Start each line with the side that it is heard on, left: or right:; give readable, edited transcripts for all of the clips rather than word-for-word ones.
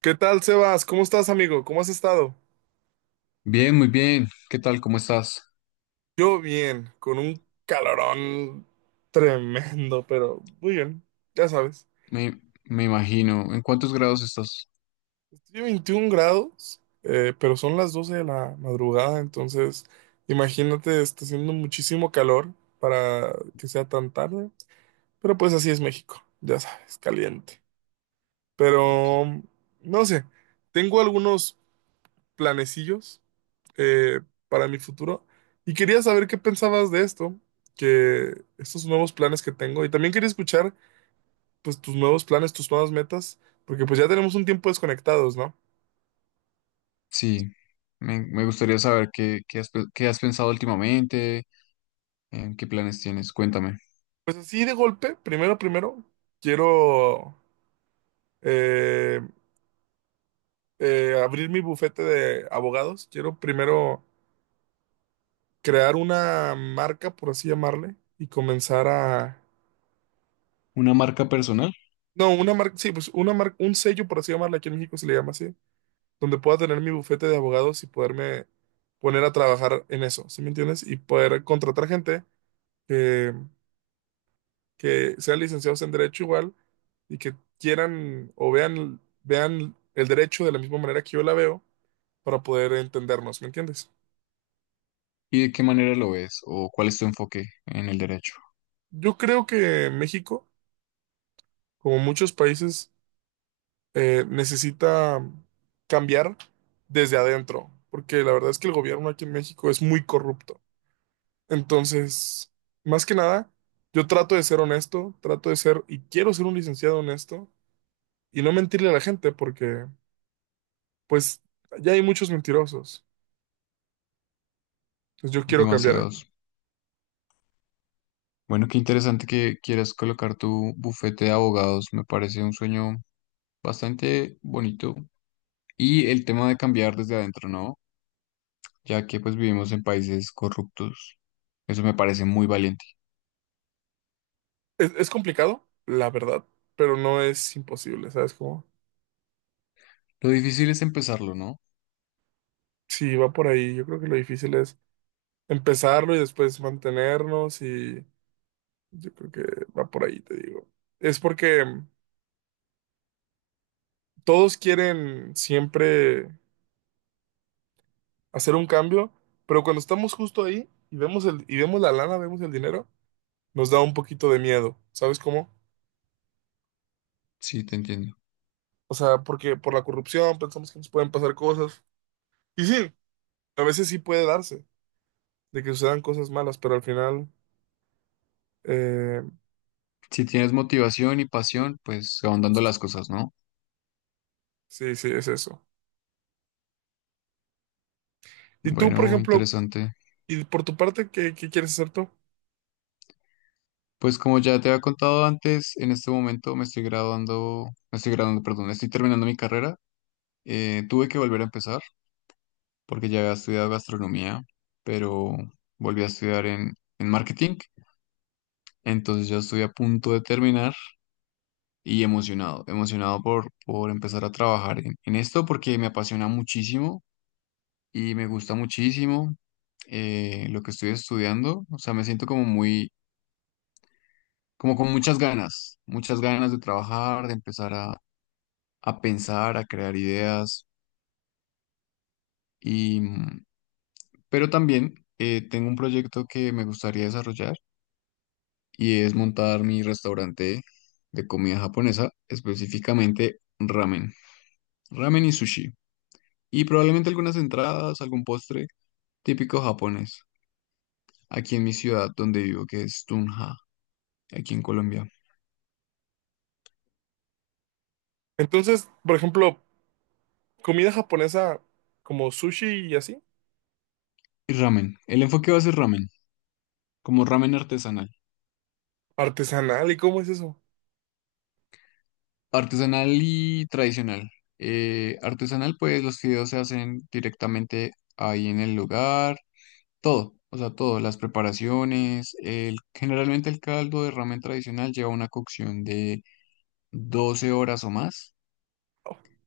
right: ¿Qué tal, Sebas? ¿Cómo estás, amigo? ¿Cómo has estado?
left: Bien, muy bien. ¿Qué tal? ¿Cómo estás?
right: Yo bien, con un calorón tremendo, pero muy bien, ya sabes.
left: Me imagino. ¿En cuántos grados estás?
right: Estoy a 21 grados, pero son las 12 de la madrugada, entonces imagínate, está haciendo muchísimo calor para que sea tan tarde, pero pues así es México, ya sabes, caliente.
left: Ok.
right: Pero, no sé, tengo algunos planecillos eh, para mi futuro. Y quería saber qué pensabas de esto, que estos nuevos planes que tengo. Y también quería escuchar, pues, tus nuevos planes, tus nuevas metas, porque pues ya tenemos un tiempo desconectados, ¿no?
left: Sí, me gustaría saber qué has pensado últimamente, en qué planes tienes. Cuéntame.
right: Pues así de golpe, primero, quiero eh, abrir mi bufete de abogados. Quiero primero crear una marca, por así llamarle, y comenzar a...
left: ¿Una marca personal?
right: No, una marca, sí, pues una marca, un sello, por así llamarle, aquí en México se le llama así, donde pueda tener mi bufete de abogados y poderme poner a trabajar en eso, ¿sí me entiendes? Y poder contratar gente que, que sean licenciados en derecho igual y que quieran o vean el derecho de la misma manera que yo la veo para poder entendernos, ¿me entiendes?
left: ¿Y de qué manera lo ves? ¿O cuál es tu enfoque en el derecho?
right: Yo creo que México, como muchos países, necesita cambiar desde adentro, porque la verdad es que el gobierno aquí en México es muy corrupto. Entonces, más que nada, yo trato de ser honesto, trato de ser, y quiero ser un licenciado honesto, y no mentirle a la gente, porque, pues, ya hay muchos mentirosos. Entonces, yo quiero cambiar
left: Demasiados.
right: eso.
left: Bueno, qué interesante que quieras colocar tu bufete de abogados. Me parece un sueño bastante bonito. Y el tema de cambiar desde adentro, ¿no? Ya que pues vivimos en países corruptos. Eso me parece muy valiente.
right: Es complicado, la verdad, pero no es imposible, ¿sabes cómo?
left: Lo difícil es empezarlo, ¿no?
right: Si va por ahí, yo creo que lo difícil es empezarlo y después mantenernos, y yo creo que va por ahí, te digo. Es porque todos quieren siempre hacer un cambio, pero cuando estamos justo ahí y vemos y vemos la lana, vemos el dinero, nos da un poquito de miedo, ¿sabes cómo?
left: Sí, te entiendo.
right: O sea, porque por la corrupción pensamos que nos pueden pasar cosas. Y sí, a veces sí puede darse, de que sucedan cosas malas, pero al final, eh,
left: Si tienes motivación y
right: eh,
left: pasión, pues se van dando
right: justo.
left: las cosas, ¿no?
right: Sí, sí, es eso. Y tú, por
left: Bueno,
right: ejemplo,
left: interesante.
right: y por tu parte, ¿qué quieres hacer tú?
left: Pues como ya te había contado antes, en este momento me estoy graduando, perdón, estoy terminando mi carrera. Tuve que volver a empezar porque ya había estudiado gastronomía, pero volví a estudiar en marketing. Entonces ya estoy a punto de terminar y emocionado, emocionado por empezar a trabajar en esto porque me apasiona muchísimo y me gusta muchísimo lo que estoy estudiando. O sea, me siento como muy, como con muchas ganas de trabajar, de empezar a pensar, a crear ideas. Y, mm, pero también tengo un proyecto que me gustaría desarrollar y es montar mi restaurante de comida japonesa, específicamente ramen, ramen y sushi. Y probablemente algunas entradas, algún postre típico japonés, aquí en mi ciudad donde vivo, que es Tunja, aquí en Colombia.
right: Entonces, por ejemplo, comida japonesa como sushi y así,
left: Y ramen. El enfoque va a ser ramen, como ramen artesanal.
right: artesanal, ¿y cómo es eso?
left: Artesanal y tradicional. Artesanal, pues los fideos se hacen directamente ahí en el lugar, todo, o sea, todo, las preparaciones. Generalmente el caldo de ramen tradicional lleva una cocción de 12 horas o más,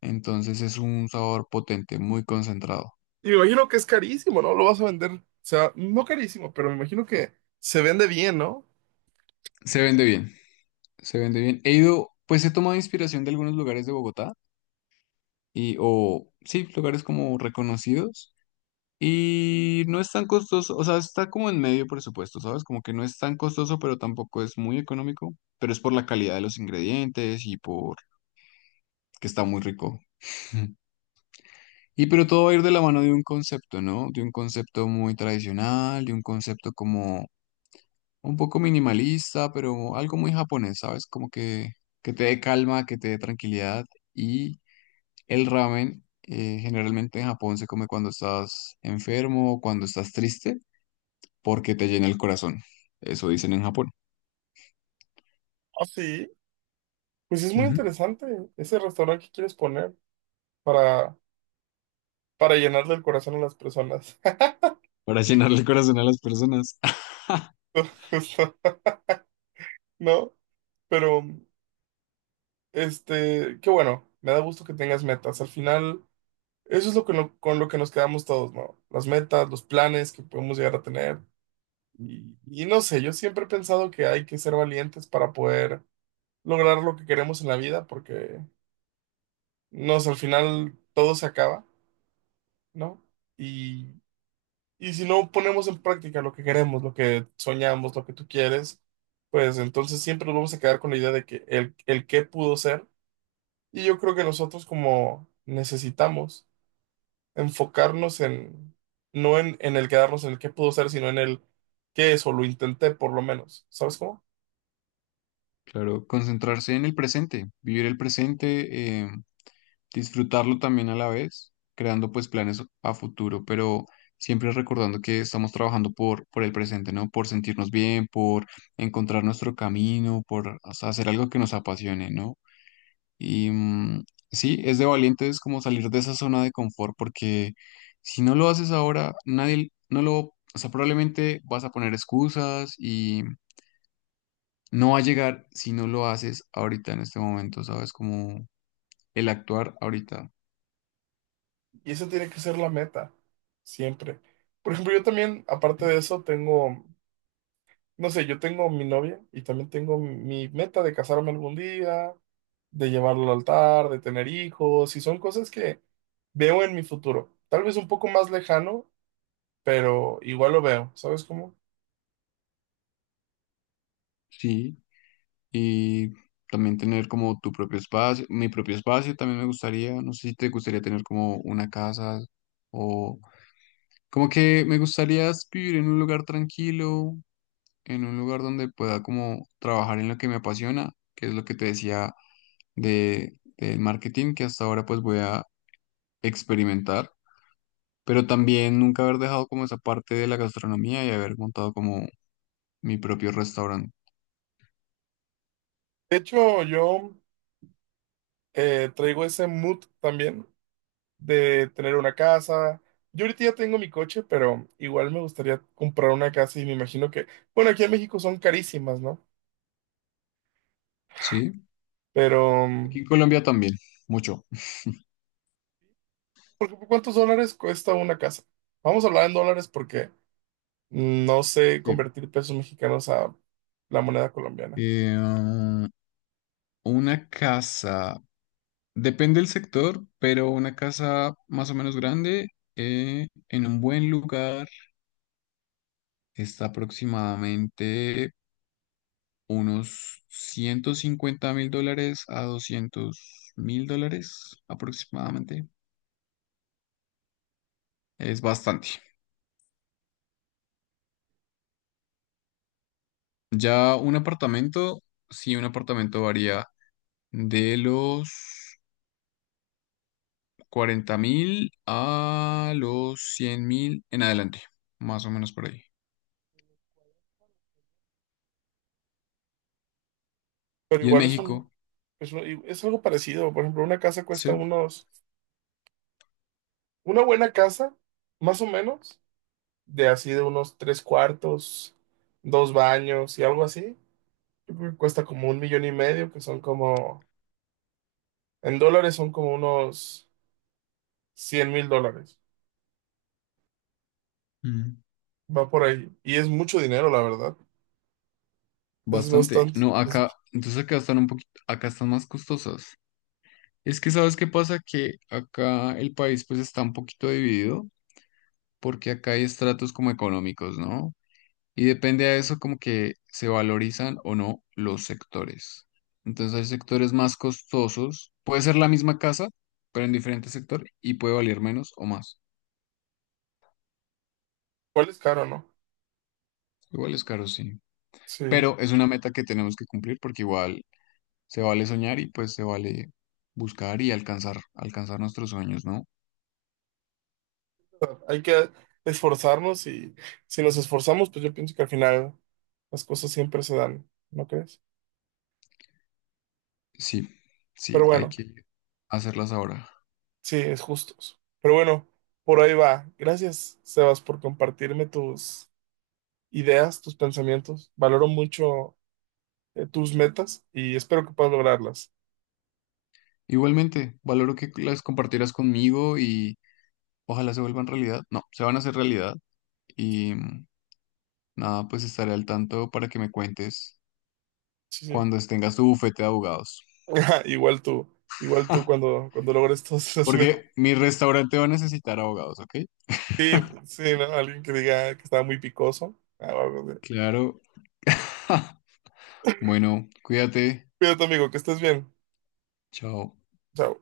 left: entonces es un sabor potente, muy concentrado.
right: Y me imagino que es carísimo, ¿no? Lo vas a vender, o sea, no carísimo, pero me imagino que se vende bien, ¿no?
left: Se vende bien, se vende bien. He ido, pues he tomado inspiración de algunos lugares de Bogotá y, o sí, lugares como reconocidos. Y no es tan costoso, o sea, está como en medio presupuesto, ¿sabes? Como que no es tan costoso, pero tampoco es muy económico, pero es por la calidad de los ingredientes y por que está muy rico. Y pero todo va a ir de la mano de un concepto, ¿no? De un concepto muy tradicional, de un concepto como un poco minimalista, pero algo muy japonés, ¿sabes? Como que te dé calma, que te dé tranquilidad. Y el ramen generalmente en Japón se come cuando estás enfermo o cuando estás triste, porque te llena el corazón. Eso dicen en Japón.
right: Ah, sí. Pues es muy
left: Ujú.
right: interesante ese restaurante que quieres poner para, para llenarle el corazón a las personas.
left: Para llenarle el corazón a las personas.
right: Justo, ¿no? Pero, este, qué bueno, me da gusto que tengas metas. Al final, eso es lo que con lo que nos quedamos todos, ¿no? Las metas, los planes que podemos llegar a tener. Y no sé, yo siempre he pensado que hay que ser valientes para poder lograr lo que queremos en la vida, porque, no sé, al final todo se acaba, ¿no? Y, y si no ponemos en práctica lo que queremos, lo que soñamos, lo que tú quieres, pues entonces siempre nos vamos a quedar con la idea de que el qué pudo ser. Y yo creo que nosotros como necesitamos enfocarnos en, no en, el quedarnos en el qué pudo ser, sino en el qué es o lo intenté por lo menos, ¿sabes cómo?
left: Claro, concentrarse en el presente, vivir el presente, disfrutarlo también a la vez, creando pues planes a futuro, pero siempre recordando que estamos trabajando por el presente, ¿no? Por sentirnos bien, por encontrar nuestro camino, por o sea, hacer algo que nos apasione, ¿no? Y mm, sí, es de valientes como salir de esa zona de confort, porque si no lo haces ahora, nadie no lo, o sea, probablemente vas a poner excusas y no va a llegar si no lo haces ahorita en este momento, ¿sabes? Como el actuar ahorita.
right: Y eso tiene que ser la meta, siempre. Por ejemplo, yo también, aparte de eso, tengo, no sé, yo tengo mi novia y también tengo mi meta de casarme algún día, de llevarlo al altar, de tener hijos, y son cosas que veo en mi futuro. Tal vez un poco más lejano, pero igual lo veo, ¿sabes cómo?
left: Sí, y también tener como tu propio espacio, mi propio espacio también me gustaría, no sé si te gustaría tener como una casa o como que me gustaría vivir en un lugar tranquilo, en un lugar donde pueda como trabajar en lo que me apasiona, que es lo que te decía de, del marketing, que hasta ahora pues voy a experimentar, pero también nunca haber dejado como esa parte de la gastronomía y haber montado como mi propio restaurante.
right: De hecho, yo traigo ese mood también de tener una casa. Yo ahorita ya tengo mi coche, pero igual me gustaría comprar una casa y me imagino que, bueno, aquí en México son carísimas, ¿no?
left: Sí,
right: Pero,
left: aquí en Colombia también, mucho.
right: por ejemplo, ¿cuántos dólares cuesta una casa? Vamos a hablar en dólares porque no sé
left: Sí.
right: convertir pesos mexicanos a la moneda colombiana.
left: Eh, ah, una casa, depende del sector, pero una casa más o menos grande, en un buen lugar está aproximadamente unos 150.000 dólares a 200.000 dólares aproximadamente. Es bastante. Ya un apartamento, sí, un apartamento varía de los 40.000 a los 100.000 en adelante, más o menos por ahí.
right: Pero
left: Y en
right: igual es un,
left: México,
right: es algo parecido. Por ejemplo, una casa cuesta
left: sí,
right: unos, una buena casa, más o menos, de así de unos tres cuartos, dos baños y algo así. Yo creo que cuesta como un millón y medio, que son como, en dólares son como unos 100,000 dólares.
left: mm,
right: Va por ahí. Y es mucho dinero, la verdad. Es
left: bastante.
right: bastante.
left: No, acá,
right: Es-
left: entonces acá están un poquito, acá están más costosas. Es que, ¿sabes qué pasa? Que acá el país pues está un poquito dividido, porque acá hay estratos como económicos, ¿no? Y depende de eso como que se valorizan o no los sectores. Entonces hay sectores más costosos, puede ser la misma casa, pero en diferente sector y puede valer menos o más.
right: igual es caro, ¿no?
left: Igual es caro, sí.
right: Sí. O
left: Pero es una meta que tenemos que cumplir porque igual se vale soñar y pues se vale buscar y alcanzar nuestros sueños, ¿no?
right: sea, hay que esforzarnos y si nos esforzamos, pues yo pienso que al final las cosas siempre se dan, ¿no crees?
left: Sí, sí,
right: Pero
left: hay
right: bueno,
left: que hacerlas ahora.
right: sí, es justos. Pero bueno, por ahí va. Gracias, Sebas, por compartirme tus ideas, tus pensamientos. Valoro mucho, tus metas y espero que puedas lograrlas.
left: Igualmente, valoro que las compartieras conmigo y ojalá se vuelvan realidad. No, se van a hacer realidad. Y mm, Nada, pues estaré al tanto para que me cuentes
right: Sí, sí.
left: cuando tengas tu bufete de abogados.
right: Igual tú, igual tú, cuando logres todos los... me-
left: Porque mi restaurante va a necesitar abogados, ¿ok?
right: Sí, sí, ¿no? Alguien que diga que estaba muy picoso. Ah, va, va, va.
left: Claro. Bueno, cuídate.
right: Cuídate, amigo, que estés bien.
left: Chao.
right: Chao.